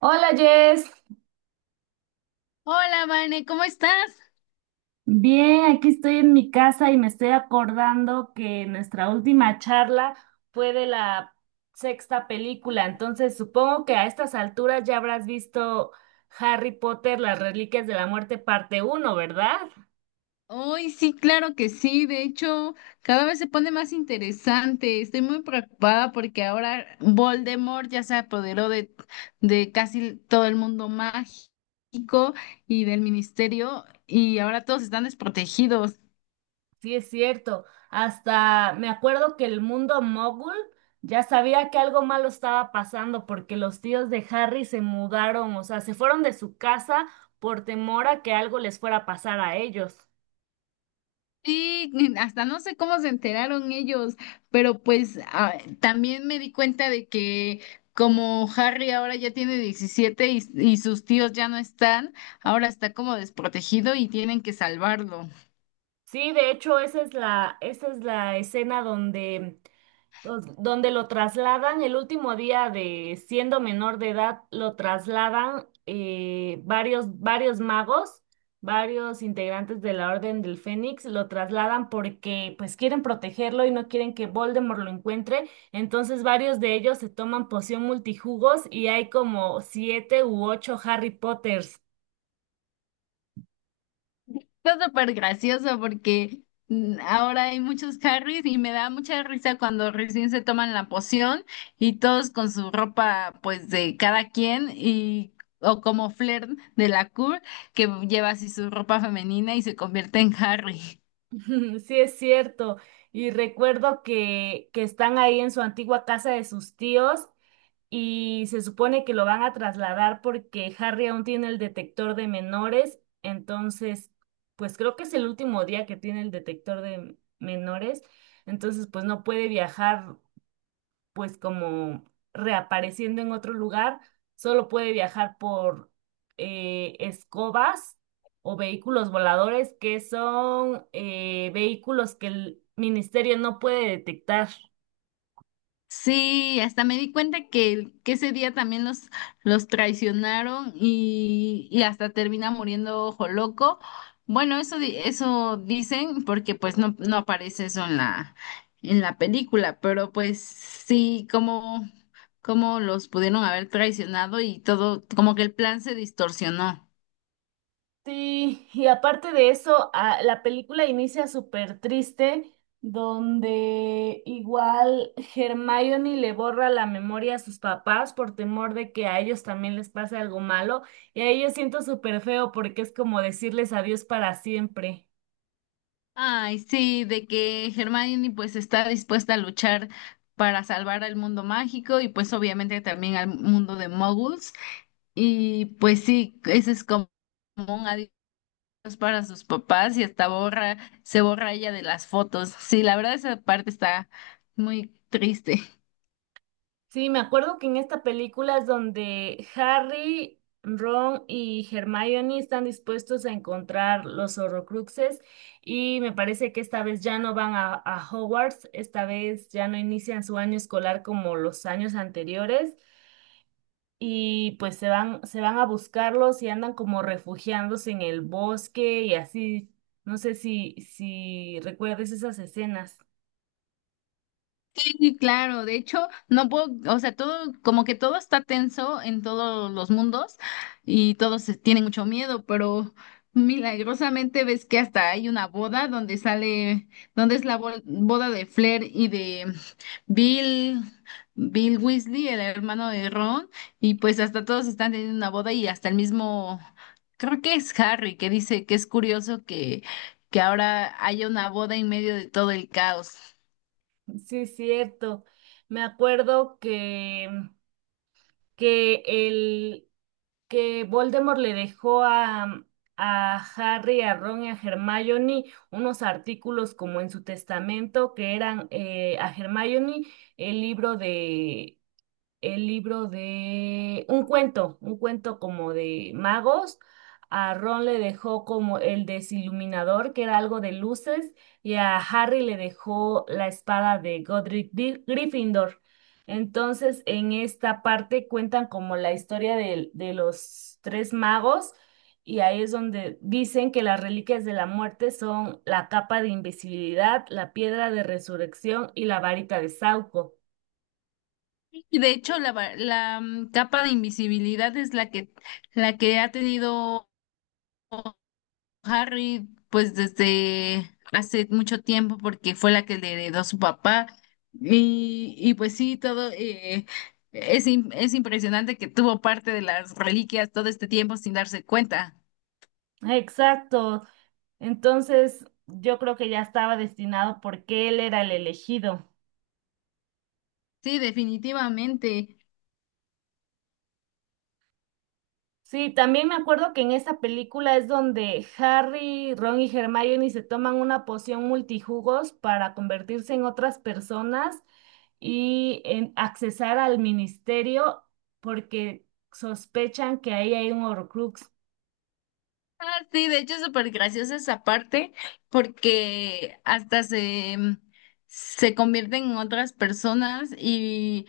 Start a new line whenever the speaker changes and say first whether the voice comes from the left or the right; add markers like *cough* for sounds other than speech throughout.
right: Hola, Jess.
left: Hola, Vane, ¿cómo estás?
right: Bien, aquí estoy en mi casa y me estoy acordando que nuestra última charla fue de la sexta película, entonces supongo que a estas alturas ya habrás visto Harry Potter, las Reliquias de la Muerte, parte uno, ¿verdad?
left: Hoy sí, claro que sí. De hecho, cada vez se pone más interesante. Estoy muy preocupada porque ahora Voldemort ya se apoderó de casi todo el mundo mágico y del ministerio y ahora todos están desprotegidos.
right: Sí, es cierto. Hasta me acuerdo que el mundo mogul ya sabía que algo malo estaba pasando porque los tíos de Harry se mudaron, o sea, se fueron de su casa por temor a que algo les fuera a pasar a ellos.
left: Sí, hasta no sé cómo se enteraron ellos, pero pues también me di cuenta de que como Harry ahora ya tiene 17 y sus tíos ya no están, ahora está como desprotegido y tienen que salvarlo.
right: Sí, de hecho, esa es la escena donde, donde lo trasladan el último día de siendo menor de edad, lo trasladan varios magos, varios integrantes de la Orden del Fénix, lo trasladan porque pues quieren protegerlo y no quieren que Voldemort lo encuentre. Entonces varios de ellos se toman poción multijugos y hay como siete u ocho Harry Potters.
left: Está súper gracioso porque ahora hay muchos Harrys y me da mucha risa cuando recién se toman la poción y todos con su ropa pues de cada quien y o como Flair de la Cour que lleva así su ropa femenina y se convierte en Harry.
right: *laughs* Sí, es cierto. Y recuerdo que están ahí en su antigua casa de sus tíos y se supone que lo van a trasladar porque Harry aún tiene el detector de menores. Entonces, pues creo que es el último día que tiene el detector de menores. Entonces, pues no puede viajar pues como reapareciendo en otro lugar, solo puede viajar por escobas o vehículos voladores, que son vehículos que el ministerio no puede detectar.
left: Sí, hasta me di cuenta que ese día también los traicionaron y hasta termina muriendo Ojo Loco. Bueno, eso, eso dicen porque pues no aparece eso en en la película, pero pues sí, como, como los pudieron haber traicionado y todo, como que el plan se distorsionó.
right: Sí, y aparte de eso, la película inicia súper triste, donde igual Hermione le borra la memoria a sus papás por temor de que a ellos también les pase algo malo, y a ellos siento súper feo porque es como decirles adiós para siempre.
left: Ay, sí, de que Hermione pues está dispuesta a luchar para salvar al mundo mágico y pues obviamente también al mundo de Muggles. Y pues sí, ese es como un adiós para sus papás y hasta borra, se borra ella de las fotos. Sí, la verdad esa parte está muy triste.
right: Sí, me acuerdo que en esta película es donde Harry, Ron y Hermione están dispuestos a encontrar los Horrocruxes y me parece que esta vez ya no van a Hogwarts, esta vez ya no inician su año escolar como los años anteriores y pues se van a buscarlos y andan como refugiándose en el bosque y así. No sé si recuerdes esas escenas.
left: Sí, claro, de hecho, no puedo, o sea, todo, como que todo está tenso en todos los mundos y todos tienen mucho miedo, pero milagrosamente ves que hasta hay una boda donde sale, donde es la boda de Flair y de Bill, Bill Weasley, el hermano de Ron, y pues hasta todos están teniendo una boda y hasta el mismo, creo que es Harry, que dice que es curioso que ahora haya una boda en medio de todo el caos.
right: Sí, es cierto. Me acuerdo que el que Voldemort le dejó a Harry, a Ron y a Hermione unos artículos como en su testamento que eran a Hermione el libro de el libro de un cuento como de magos. A Ron le dejó como el desiluminador, que era algo de luces, y a Harry le dejó la espada de Godric Gryffindor. Entonces, en esta parte cuentan como la historia de los tres magos, y ahí es donde dicen que las reliquias de la muerte son la capa de invisibilidad, la piedra de resurrección y la varita de Sauco.
left: Y de hecho, la capa de invisibilidad es la que ha tenido Harry, pues desde hace mucho tiempo, porque fue la que le heredó su papá. Y pues sí, todo es, es impresionante que tuvo parte de las reliquias todo este tiempo sin darse cuenta.
right: Exacto. Entonces, yo creo que ya estaba destinado porque él era el elegido.
left: Sí, definitivamente.
right: Sí, también me acuerdo que en esa película es donde Harry, Ron y Hermione se toman una poción multijugos para convertirse en otras personas y en accesar al ministerio porque sospechan que ahí hay un Horcrux.
left: Ah, sí, de hecho es súper graciosa esa parte, porque hasta se convierten en otras personas y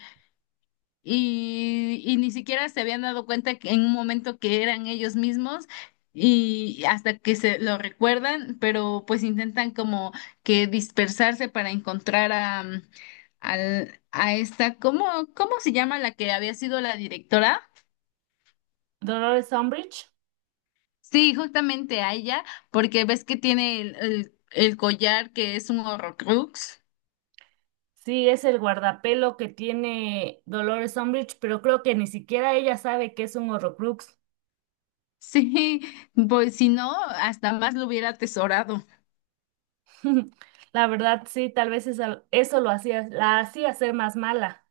left: y, y ni siquiera se habían dado cuenta que en un momento que eran ellos mismos y hasta que se lo recuerdan, pero pues intentan como que dispersarse para encontrar a esta, ¿cómo, cómo se llama la que había sido la directora?
right: Dolores Umbridge,
left: Sí, justamente a ella, porque ves que tiene el collar que es un Horrocrux. *laughs*
right: sí, es el guardapelo que tiene Dolores Umbridge, pero creo que ni siquiera ella sabe que es un Horcrux.
left: Sí, pues si no, hasta más lo hubiera atesorado.
right: *laughs* La verdad, sí, tal vez eso lo hacía, la hacía ser más mala.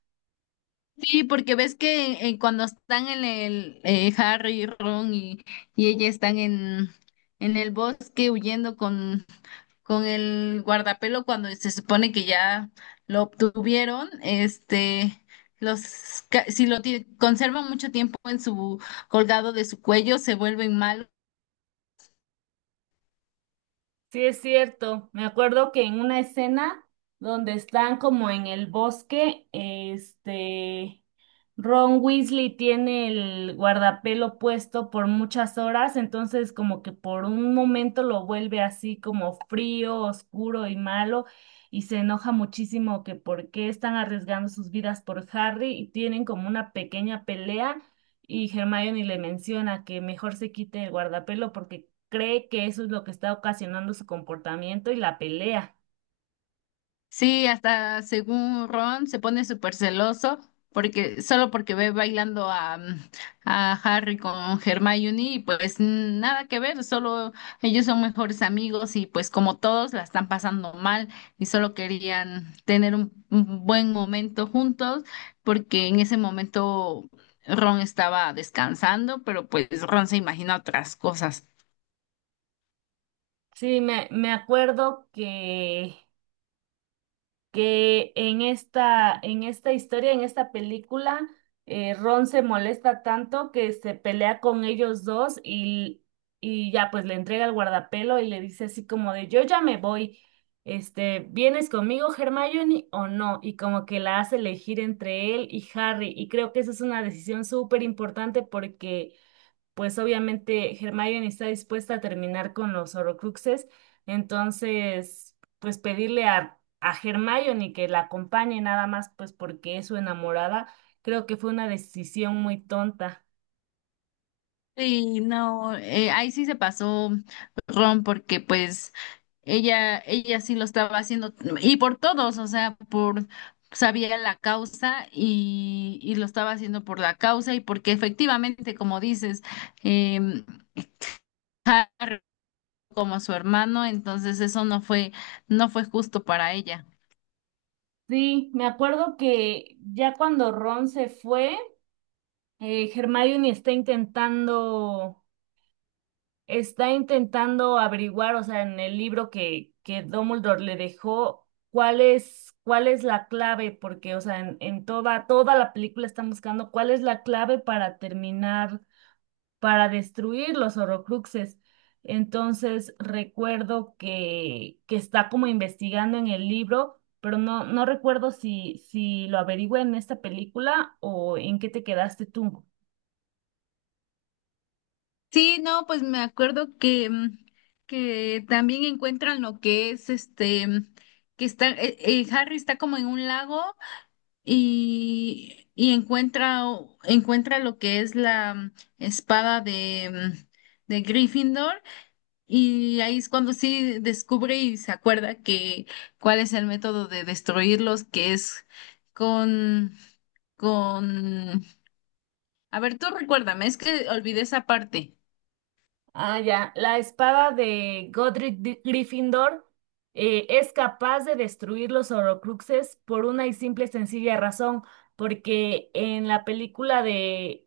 left: Sí, porque ves que cuando están en el Harry y Ron y ella están en el bosque huyendo con el guardapelo cuando se supone que ya lo obtuvieron, este, los si lo conservan mucho tiempo en su colgado de su cuello, se vuelven malos.
right: Sí, es cierto. Me acuerdo que en una escena donde están como en el bosque, este, Ron Weasley tiene el guardapelo puesto por muchas horas, entonces como que por un momento lo vuelve así como frío, oscuro y malo, y se enoja muchísimo que por qué están arriesgando sus vidas por Harry y tienen como una pequeña pelea y Hermione le menciona que mejor se quite el guardapelo porque cree que eso es lo que está ocasionando su comportamiento y la pelea.
left: Sí, hasta según Ron se pone súper celoso porque solo porque ve bailando a Harry con Hermione y pues nada que ver, solo ellos son mejores amigos y pues como todos la están pasando mal y solo querían tener un buen momento juntos porque en ese momento Ron estaba descansando, pero pues Ron se imagina otras cosas.
right: Sí, me acuerdo que en esta historia, en esta película, Ron se molesta tanto que se pelea con ellos dos y ya pues le entrega el guardapelo y le dice así como de yo ya me voy, este, ¿vienes conmigo, Hermione, o no? Y como que la hace elegir entre él y Harry. Y creo que esa es una decisión súper importante porque pues obviamente Hermione está dispuesta a terminar con los Horrocruxes, entonces, pues pedirle a Hermione que la acompañe nada más, pues porque es su enamorada, creo que fue una decisión muy tonta.
left: Sí, no, ahí sí se pasó Ron porque pues ella sí lo estaba haciendo y por todos, o sea, por sabía la causa y lo estaba haciendo por la causa y porque efectivamente, como dices, em, como su hermano, entonces eso no fue, no fue justo para ella.
right: Sí, me acuerdo que ya cuando Ron se fue, Hermione está intentando averiguar, o sea, en el libro que Dumbledore le dejó, cuál es la clave, porque, o sea, en toda, toda la película están buscando cuál es la clave para terminar, para destruir los Horrocruxes. Entonces, recuerdo que está como investigando en el libro, pero no, no recuerdo si, si lo averigüé en esta película o en qué te quedaste tú.
left: Sí, no, pues me acuerdo que que también encuentran lo que es este, que está, Harry está como en un lago y encuentra, encuentra lo que es la espada de, mm, de Gryffindor y ahí es cuando sí descubre y se acuerda que cuál es el método de destruirlos, que es con, con... A ver, tú recuérdame, es que olvidé esa parte.
right: Ah, ya. La espada de Godric Gryffindor es capaz de destruir los Horrocruxes por una y simple y sencilla razón, porque en la película de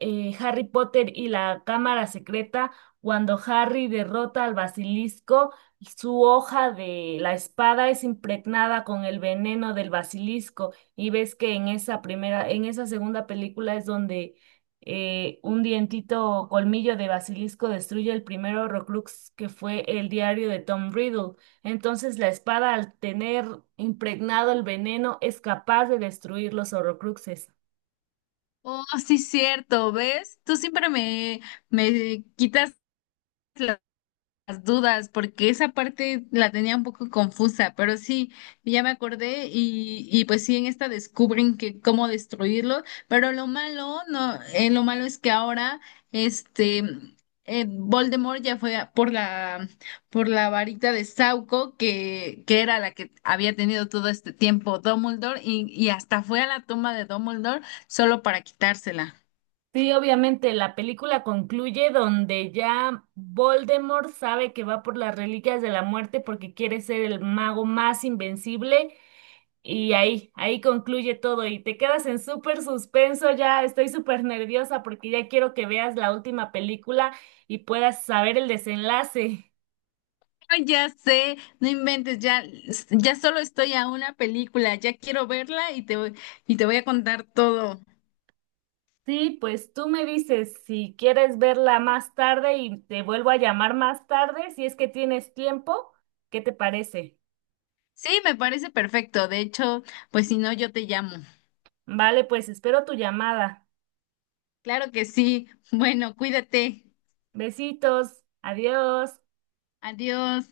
right: Harry Potter y la Cámara Secreta, cuando Harry derrota al basilisco, su hoja de la espada es impregnada con el veneno del basilisco. Y ves que en esa primera, en esa segunda película es donde un dientito o colmillo de basilisco destruye el primer Horrocrux que fue el diario de Tom Riddle. Entonces la espada al tener impregnado el veneno es capaz de destruir los Horrocruxes.
left: Oh, sí, cierto, ¿ves? Tú siempre me, me quitas las dudas, porque esa parte la tenía un poco confusa, pero sí, ya me acordé y pues sí, en esta descubren que cómo destruirlo, pero lo malo, no, lo malo es que ahora, este, Voldemort ya por la varita de Sauco, que era la que había tenido todo este tiempo Dumbledore, y hasta fue a la tumba de Dumbledore solo para quitársela.
right: Sí, obviamente, la película concluye donde ya Voldemort sabe que va por las reliquias de la muerte porque quiere ser el mago más invencible y ahí, ahí concluye todo y te quedas en súper suspenso, ya estoy súper nerviosa porque ya quiero que veas la última película y puedas saber el desenlace.
left: Ay, ya sé, no inventes, ya, ya solo estoy a una película, ya quiero verla y te voy a contar todo.
right: Sí, pues tú me dices si quieres verla más tarde y te vuelvo a llamar más tarde, si es que tienes tiempo, ¿qué te parece?
left: Sí, me parece perfecto, de hecho, pues si no, yo te llamo.
right: Vale, pues espero tu llamada.
left: Claro que sí, bueno, cuídate,
right: Besitos, adiós.
left: adiós.